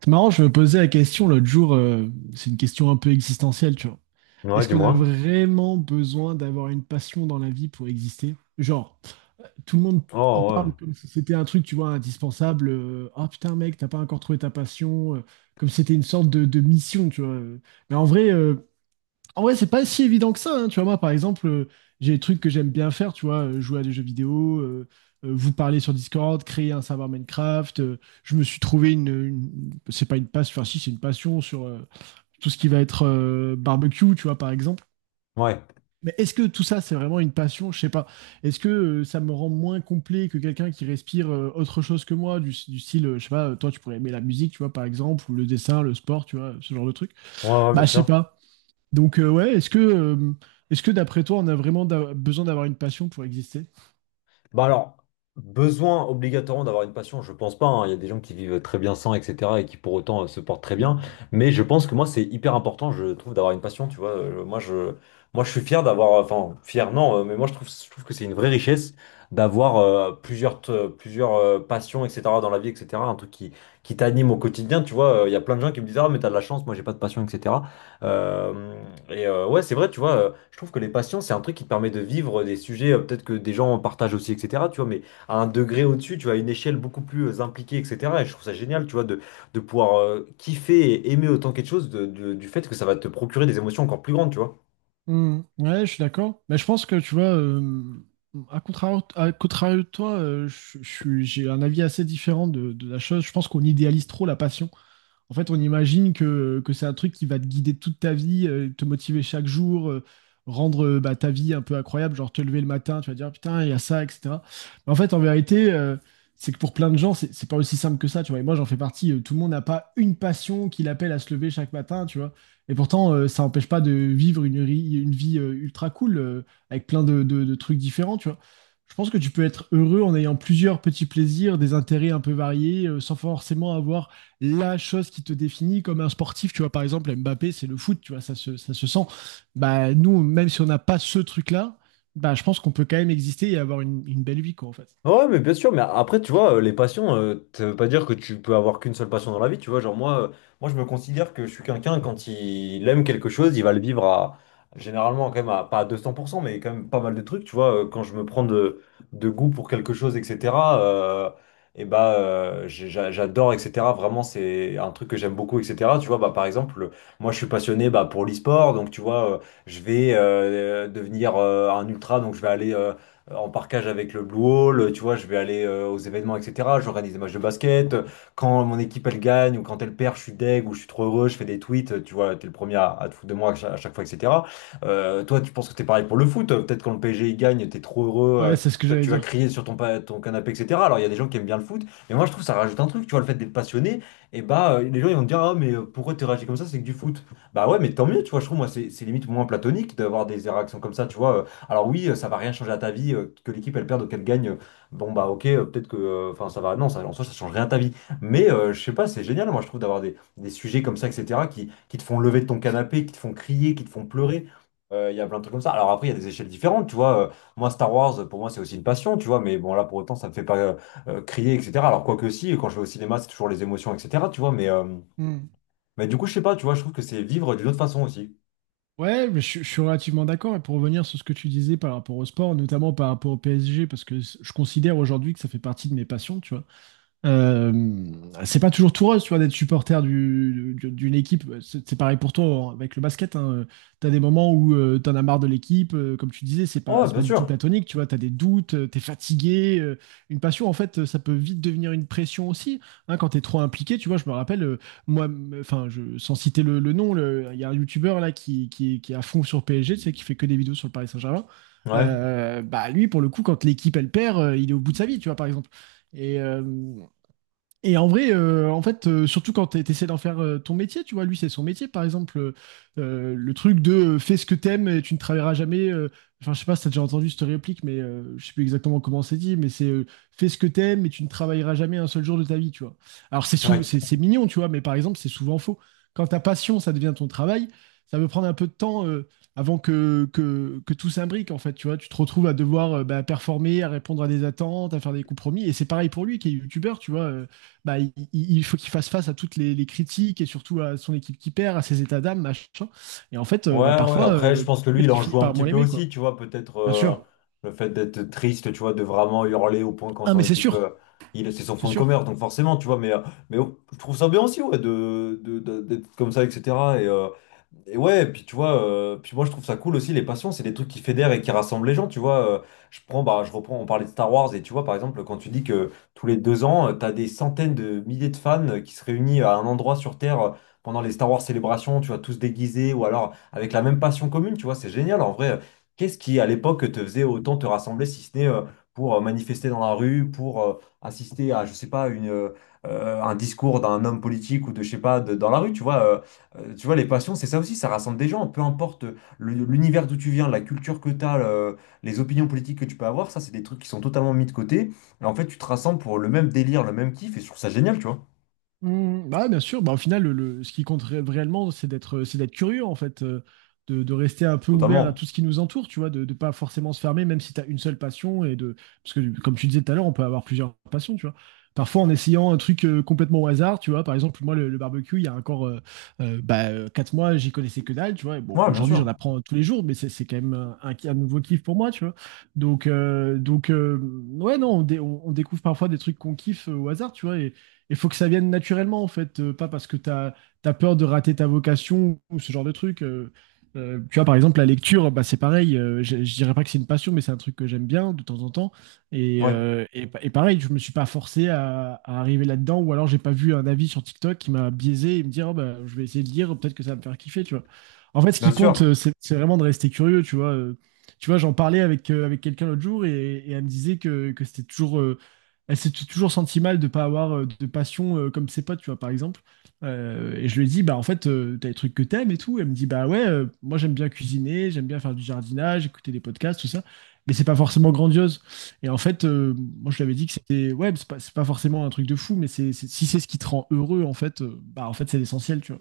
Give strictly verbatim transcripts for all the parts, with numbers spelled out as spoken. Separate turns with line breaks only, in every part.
C'est marrant, je me posais la question l'autre jour, euh, c'est une question un peu existentielle, tu vois.
Ouais,
Est-ce qu'on a
dis-moi.
vraiment besoin d'avoir une passion dans la vie pour exister? Genre, tout le monde en
Oh, ouais.
parle comme si c'était un truc, tu vois, indispensable. euh, Ah putain, mec, t'as pas encore trouvé ta passion. euh, comme si c'était une sorte de, de mission, tu vois. Mais en vrai, euh, en vrai, c'est pas si évident que ça. Hein. Tu vois, moi, par exemple, euh, j'ai des trucs que j'aime bien faire, tu vois, euh, jouer à des jeux vidéo, euh, euh, vous parler sur Discord, créer un serveur Minecraft. euh, je me suis trouvé une, une- c'est pas une passion, enfin si, c'est une passion sur euh, tout ce qui va être euh, barbecue, tu vois, par exemple.
Ouais.
Mais est-ce que tout ça, c'est vraiment une passion? Je sais pas. Est-ce que euh, ça me rend moins complet que quelqu'un qui respire euh, autre chose que moi, du, du style, euh, je sais pas, euh, toi, tu pourrais aimer la musique, tu vois, par exemple, ou le dessin, le sport, tu vois, ce genre de truc.
Ouais, ouais,
Bah,
bien
je sais
sûr.
pas. Donc, euh, ouais, est-ce que, euh, est-ce que d'après toi, on a vraiment d'a- besoin d'avoir une passion pour exister?
Bah alors, besoin obligatoirement d'avoir une passion, je pense pas. Hein. Il y a des gens qui vivent très bien sans, et cetera et qui pour autant euh, se portent très bien. Mais je pense que moi, c'est hyper important, je trouve, d'avoir une passion. Tu vois. Euh, moi, je, moi, je suis fier d'avoir, enfin, fier, non, euh, mais moi, je trouve, je trouve que c'est une vraie richesse d'avoir euh, plusieurs, t- plusieurs euh, passions, et cetera dans la vie, et cetera. Un truc qui, qui t'anime au quotidien. Tu vois. Euh, il y a plein de gens qui me disent, ah, mais t'as de la chance, moi, j'ai pas de passion, et cetera. Euh, et euh, ouais, c'est vrai, tu vois, euh, je trouve que les passions, c'est un truc qui te permet de vivre des sujets, euh, peut-être que des gens partagent aussi, et cetera. Tu vois, mais à un degré au-dessus, tu vois, à une échelle beaucoup plus euh, impliquée, et cetera. Et je trouve ça génial, tu vois, de, de pouvoir euh, kiffer et aimer autant quelque chose de- de- du fait que ça va te procurer des émotions encore plus grandes, tu vois.
Hmm, ouais, je suis d'accord. Mais je pense que, tu vois, euh, à contrario, à contrario de toi, euh, je- je suis- j'ai un avis assez différent de, de la chose. Je pense qu'on idéalise trop la passion. En fait, on imagine que, que c'est un truc qui va te guider toute ta vie, euh, te motiver chaque jour, euh, rendre euh, bah, ta vie un peu incroyable, genre te lever le matin, tu vas dire putain, il y a ça, et cetera. Mais en fait, en vérité, euh, c'est que pour plein de gens, c'est c'est pas aussi simple que ça, tu vois. Et moi, j'en fais partie. euh, tout le monde n'a pas une passion qui l'appelle à se lever chaque matin, tu vois. Et pourtant, euh, ça n'empêche pas de vivre une, ri- une vie euh, ultra cool, euh, avec plein de, de de trucs différents, tu vois. Je pense que tu peux être heureux en ayant plusieurs petits plaisirs, des intérêts un peu variés, euh, sans forcément avoir la chose qui te définit comme un sportif. Tu vois, par exemple, Mbappé, c'est le foot, tu vois, ça se, ça se sent. Bah, nous, même si on n'a pas ce truc-là, bah, je pense qu'on peut quand même exister et avoir une, une belle vie, quoi, en fait.
Ouais, mais bien sûr, mais après, tu vois, euh, les passions, euh, ça veut pas dire que tu peux avoir qu'une seule passion dans la vie, tu vois. Genre, moi, euh, moi je me considère que je suis quelqu'un, quand il aime quelque chose, il va le vivre à, généralement, quand même, à, pas à deux cents pour cent, mais quand même pas mal de trucs, tu vois. euh, Quand je me prends de, de goût pour quelque chose, et cetera, euh, et bah, euh, j'ai- j'a- j'adore, et cetera. Vraiment, c'est un truc que j'aime beaucoup, et cetera. Tu vois, bah, par exemple, moi, je suis passionné bah, pour l'e-sport, donc, tu vois, euh, je vais euh, devenir euh, un ultra, donc je vais aller. Euh, euh, en parcage avec le Blue Hall, tu vois, je vais aller euh, aux événements, et cetera. J'organise des matchs de basket. Quand mon équipe elle gagne ou quand elle perd, je suis deg ou je suis trop heureux, je fais des tweets, euh, tu vois, t'es le premier à, à te foutre de moi à cha- à chaque fois, et cetera. Euh, toi, tu penses que t'es pareil pour le foot? Peut-être quand le P S G il gagne, t'es trop heureux, euh,
Ouais, c'est ce que
tu vois,
j'allais
tu vas
dire.
crier sur ton, pa- ton canapé, et cetera. Alors il y a des gens qui aiment bien le foot, mais moi je trouve que ça rajoute un truc, tu vois, le fait d'être passionné, et bah euh, les gens ils vont te dire, ah mais euh, pourquoi t'es réagi comme ça, c'est que du foot. Bah ouais, mais tant mieux, tu vois, je trouve moi c'est c'est limite moins platonique d'avoir des réactions comme ça, tu vois. euh, alors oui, euh, ça va rien changer à ta vie, euh, que l'équipe elle perde ou qu'elle gagne. euh, Bon bah ok, euh, peut-être que, euh, enfin ça va, non, ça, en soi ça change rien à ta vie. Mais euh, je sais pas, c'est génial, moi je trouve d'avoir des, des sujets comme ça, et cetera qui, qui te font lever de ton canapé, qui te font crier, qui te font pleurer. Euh, Il y a plein de trucs comme ça. Alors après, il y a des échelles différentes, tu vois. euh, moi, Star Wars, pour moi, c'est aussi une passion, tu vois. Mais bon, là, pour autant, ça me fait pas euh, euh, crier, et cetera. Alors quoique si, quand je vais au cinéma, c'est toujours les émotions, et cetera. Tu vois. Mais, euh,
Mm.
mais du coup, je sais pas, tu vois, je trouve que c'est vivre d'une autre façon aussi.
Ouais, mais je, je suis relativement d'accord. Et pour revenir sur ce que tu disais par rapport au sport, notamment par rapport au P S G, parce que je considère aujourd'hui que ça fait partie de mes passions, tu vois. Euh, c'est pas toujours tout rose, tu vois, d'être supporter du- du- d'une équipe. C'est c'est pareil pour toi hein, avec le basket. Hein. T'as des moments où euh, t'en as marre de l'équipe. euh, comme tu disais, c'est pas,
Ouais,
c'est pas
bien
du tout
sûr.
platonique. Tu vois, t'as des doutes, euh, t'es fatigué. euh, une passion, en fait, euh, ça peut vite devenir une pression aussi. Hein, quand t'es trop impliqué, tu vois, je me rappelle, euh, moi, m- enfin, je, sans citer le, le nom, le- il y a un youtubeur là qui, qui, qui est à fond sur P S G, tu sais, qui fait que des vidéos sur le Paris Saint-Germain.
Ouais,
Euh, bah lui, pour le coup, quand l'équipe elle perd, euh, il est au bout de sa vie, tu vois, par exemple. Et, euh, et en vrai, euh, en fait, euh, surtout quand tu essaies d'en faire euh, ton métier, tu vois, lui, c'est son métier. Par exemple, euh, euh, le truc de euh, fais ce que t'aimes et tu ne travailleras jamais. euh, enfin, je sais pas si t'as déjà entendu cette réplique, mais euh, je sais plus exactement comment c'est dit, mais c'est euh, fais ce que t'aimes et tu ne travailleras jamais un seul jour de ta vie, tu vois. Alors, c'est sou-
ouais.
c'est c'est mignon, tu vois, mais par exemple, c'est souvent faux. Quand ta passion, ça devient ton travail, ça peut prendre un peu de temps euh, avant que, que, que tout s'imbrique, en fait, tu vois. Tu te retrouves à devoir euh, bah, performer, à répondre à des attentes, à faire des compromis. Et c'est pareil pour lui qui est youtubeur, tu vois. euh, bah, il, il faut qu'il fasse face à toutes les, les critiques et surtout à son équipe qui perd, à ses états d'âme, machin. Et en fait, euh, bah,
Ouais, ouais,
parfois,
après, je
euh,
pense que lui,
peut-être
il
qu'il
en
finit
joue un
par
petit
moins
peu
l'aimer,
aussi,
quoi.
tu vois, peut-être
Bien
euh,
sûr.
le fait d'être triste, tu vois, de vraiment hurler au point quand
Ah,
son
mais c'est
équipe,
sûr,
euh, il, c'est son
c'est
fond de
sûr.
commerce, donc forcément, tu vois, mais, euh, mais euh, je trouve ça bien aussi, ouais, de, de- de- d'être comme ça, et cetera. Et, euh, et ouais, puis tu vois, euh, puis moi je trouve ça cool aussi, les passions, c'est des trucs qui fédèrent et qui rassemblent les gens, tu vois. Euh, je prends, bah, je reprends, on parlait de Star Wars, et tu vois, par exemple, quand tu dis que tous les deux ans, euh, t'as des centaines de milliers de fans euh, qui se réunissent à un endroit sur Terre euh, pendant les Star Wars célébrations, tu vois, tous déguisés, ou alors avec la même passion commune, tu vois, c'est génial. En vrai, euh, qu'est-ce qui, à l'époque, te faisait autant te rassembler, si ce n'est euh, pour euh, manifester dans la rue, pour euh, assister à, je sais pas, une, euh, euh, un discours d'un homme politique ou de, je sais pas, de- dans la rue, tu vois. Euh, euh, tu vois, les passions, c'est ça aussi, ça rassemble des gens, peu importe le- l'univers d'où tu viens, la culture que tu as, les opinions politiques que tu peux avoir, ça, c'est des trucs qui sont totalement mis de côté. Et en fait, tu te rassembles pour le même délire, le même kiff, et je trouve ça génial, tu vois.
Mm, bah, bien sûr, bah, au final, le, le- ce qui compte ré- réellement, c'est d'être, c'est d'être curieux, en fait, euh, de, de rester un peu ouvert à
Totalement.
tout ce qui nous entoure, tu vois, de ne pas forcément se fermer, même si tu as une seule passion, et de, parce que, comme tu disais tout à l'heure, on peut avoir plusieurs passions, tu vois. Parfois, en essayant un truc euh, complètement au hasard, tu vois, par exemple, moi, le, le barbecue, il y a encore euh, euh, bah, euh, quatre mois, j'y connaissais que dalle, tu vois, et bon,
Ouais, bien
aujourd'hui, j'en
sûr.
apprends tous les jours, mais c'est c'est quand même un, un- un nouveau kiff pour moi, tu vois. Donc, euh, donc euh, ouais, non, on, dé- on- on découvre parfois des trucs qu'on kiffe euh, au hasard, tu vois, et il faut que ça vienne naturellement, en fait, euh, pas parce que tu as, peur de rater ta vocation ou ce genre de truc. euh. Euh, tu vois, par exemple, la lecture, bah, c'est pareil. euh, je, je dirais pas que c'est une passion, mais c'est un truc que j'aime bien de temps en temps. Et,
Ouais,
euh, et, pa- et pareil, je me suis pas forcé à, à arriver là-dedans, ou alors j'ai pas vu un avis sur TikTok qui m'a biaisé et me dire, oh, bah, je vais essayer de lire, peut-être que ça va me faire kiffer, tu vois. En fait, ce
bien
qui compte,
sûr.
euh, c'est c'est vraiment de rester curieux, tu vois. Euh, Tu vois, j'en parlais avec, euh, avec quelqu'un l'autre jour et, et elle me disait que, que c'était toujours euh, elle s'est t- toujours sentie mal de pas avoir euh, de passion euh, comme ses potes, tu vois, par exemple. Euh, et je lui ai dit, bah en fait, euh, t'as des trucs que t'aimes et tout. Elle me dit, bah ouais, euh, moi j'aime bien cuisiner, j'aime bien faire du jardinage, écouter des podcasts, tout ça. Mais c'est pas forcément grandiose. Et en fait, euh, moi je lui avais dit que c'était, ouais, c'est pas, c'est pas forcément un truc de fou, mais c'est, c'est- si c'est ce qui te rend heureux, en fait, euh, bah en fait c'est l'essentiel, tu vois.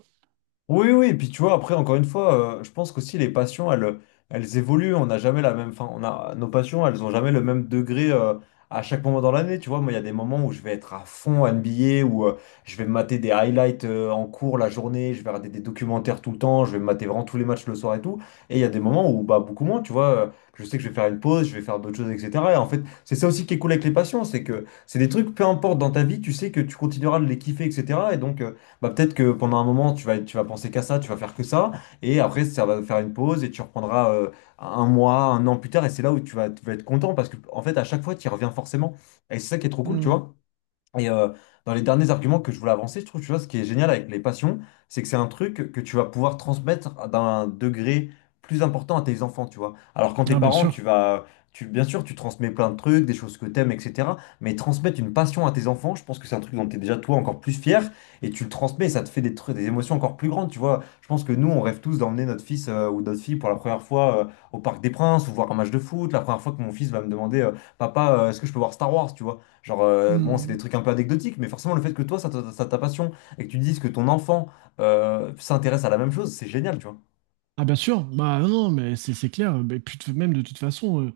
Oui, oui, et puis tu vois, après, encore une fois, euh, je pense qu'aussi les passions, elles, elles évoluent, on n'a jamais la même, enfin, on a, nos passions, elles n'ont jamais le même degré euh, à chaque moment dans l'année, tu vois, moi, il y a des moments où je vais être à fond N B A, où euh, je vais me mater des highlights euh, en cours la journée, je vais regarder des documentaires tout le temps, je vais me mater vraiment tous les matchs le soir et tout, et il y a des moments où, bah, beaucoup moins, tu vois, euh, je sais que je vais faire une pause, je vais faire d'autres choses, et cetera. Et en fait, c'est ça aussi qui est cool avec les passions, c'est que c'est des trucs, peu importe dans ta vie, tu sais que tu continueras de les kiffer, et cetera. Et donc... euh, bah peut-être que pendant un moment, tu vas, tu vas penser qu'à ça, tu vas faire que ça, et après, ça va faire une pause, et tu reprendras euh, un mois, un an plus tard, et c'est là où tu vas, tu vas être content, parce que, en fait, à chaque fois, tu y reviens forcément. Et c'est ça qui est trop cool, tu
Mm.
vois. Et euh, dans les derniers arguments que je voulais avancer, je trouve, tu vois, ce qui est génial avec les passions, c'est que c'est un truc que tu vas pouvoir transmettre à- d'un degré plus important à tes enfants, tu vois. Alors quand tes
Ah, bien
parents,
sûr.
tu vas, tu, bien sûr, tu transmets plein de trucs, des choses que t'aimes, et cetera. Mais transmettre une passion à tes enfants, je pense que c'est un truc dont t'es déjà toi encore plus fier et tu le transmets, et ça te fait des trucs, des émotions encore plus grandes, tu vois. Je pense que nous, on rêve tous d'emmener notre fils euh, ou notre fille pour la première fois euh, au Parc des Princes ou voir un match de foot, la première fois que mon fils va me demander, euh, Papa, euh, est-ce que je peux voir Star Wars, tu vois. Genre, euh, bon, c'est des
Mm.
trucs un peu anecdotiques, mais forcément, le fait que toi, ça, t'a ça t'a passion, et que tu dises que ton enfant euh, s'intéresse à la même chose, c'est génial, tu vois.
Ah bien sûr, bah non, non, mais c'est c'est clair. Mais puis de- même de toute façon, euh,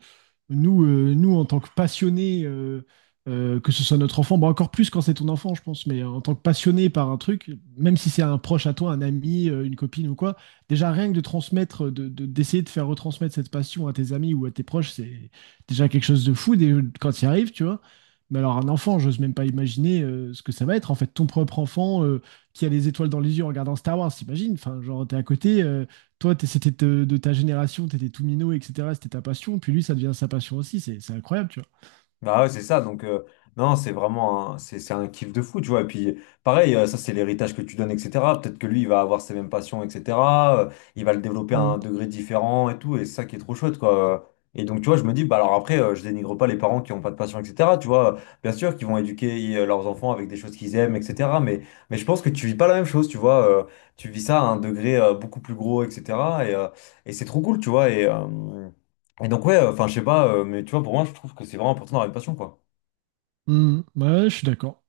nous, euh, nous en tant que passionnés, euh, euh, que ce soit notre enfant, bah encore plus quand c'est ton enfant, je pense, mais en tant que passionné par un truc, même si c'est un proche à toi, un ami, euh, une copine ou quoi, déjà rien que de transmettre, de, de- d'essayer de faire retransmettre cette passion à tes amis ou à tes proches, c'est déjà quelque chose de fou dès- quand tu y arrives, tu vois. Mais alors un enfant, j'ose même pas imaginer euh, ce que ça va être. En fait, ton propre enfant euh, qui a les étoiles dans les yeux en regardant Star Wars, t'imagines? Enfin, genre t'es à côté. euh, toi, t'es- c'était de, de ta génération, t'étais tout minot, et cetera. C'était ta passion. Puis lui, ça devient sa passion aussi. C'est c'est incroyable, tu vois.
Bah ouais, c'est ça. Donc, euh, non, c'est vraiment un, c'est, c'est un kiff de fou, tu vois. Et puis, pareil, euh, ça, c'est l'héritage que tu donnes, et cetera. Peut-être que lui, il va avoir ses mêmes passions, et cetera euh, il va le développer à un
Mm.
degré différent et tout. Et c'est ça qui est trop chouette, quoi. Et donc, tu vois, je me dis, bah alors après, euh, je dénigre pas les parents qui ont pas de passion, et cetera. Tu vois, bien sûr qu'ils vont éduquer euh, leurs enfants avec des choses qu'ils aiment, et cetera. Mais, mais je pense que tu vis pas la même chose, tu vois. Euh, tu vis ça à un degré euh, beaucoup plus gros, et cetera. Et, euh, et c'est trop cool, tu vois. Et, euh, et donc, ouais, enfin, je sais pas, euh, mais tu vois, pour moi, je trouve que c'est vraiment important d'avoir une passion, quoi.
Mm. Ouais, je suis d'accord.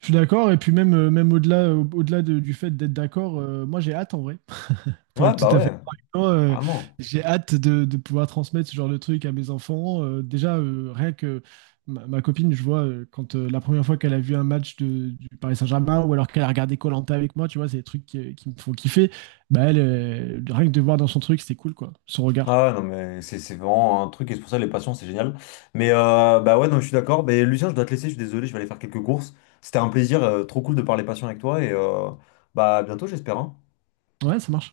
Je suis d'accord. Et puis même, euh, même au-delà, au- au-delà de- du fait d'être d'accord, euh, moi j'ai hâte en vrai. Pour
Ouais,
être tout
bah
à fait
ouais,
franc, avec toi, euh,
vraiment.
j'ai hâte de, de pouvoir transmettre ce genre de truc à mes enfants. Euh, déjà, euh, rien que ma, ma copine, je vois, euh, quand euh, la première fois qu'elle a vu un match de, du Paris Saint-Germain ou alors qu'elle a regardé koh avec moi, tu vois, c'est des trucs qui, euh, qui me font kiffer. Bah, elle, euh, rien que de voir dans son truc, c'était cool, quoi, son regard.
Ah ouais, non, mais c'est c'est vraiment un truc, et c'est pour ça les passions, c'est génial. Mais euh, bah ouais, non, je suis d'accord. Mais Lucien, je dois te laisser, je suis désolé, je vais aller faire quelques courses. C'était un plaisir, euh, trop cool de parler passion avec toi, et euh, bah à bientôt, j'espère. Hein.
Ouais, ça marche.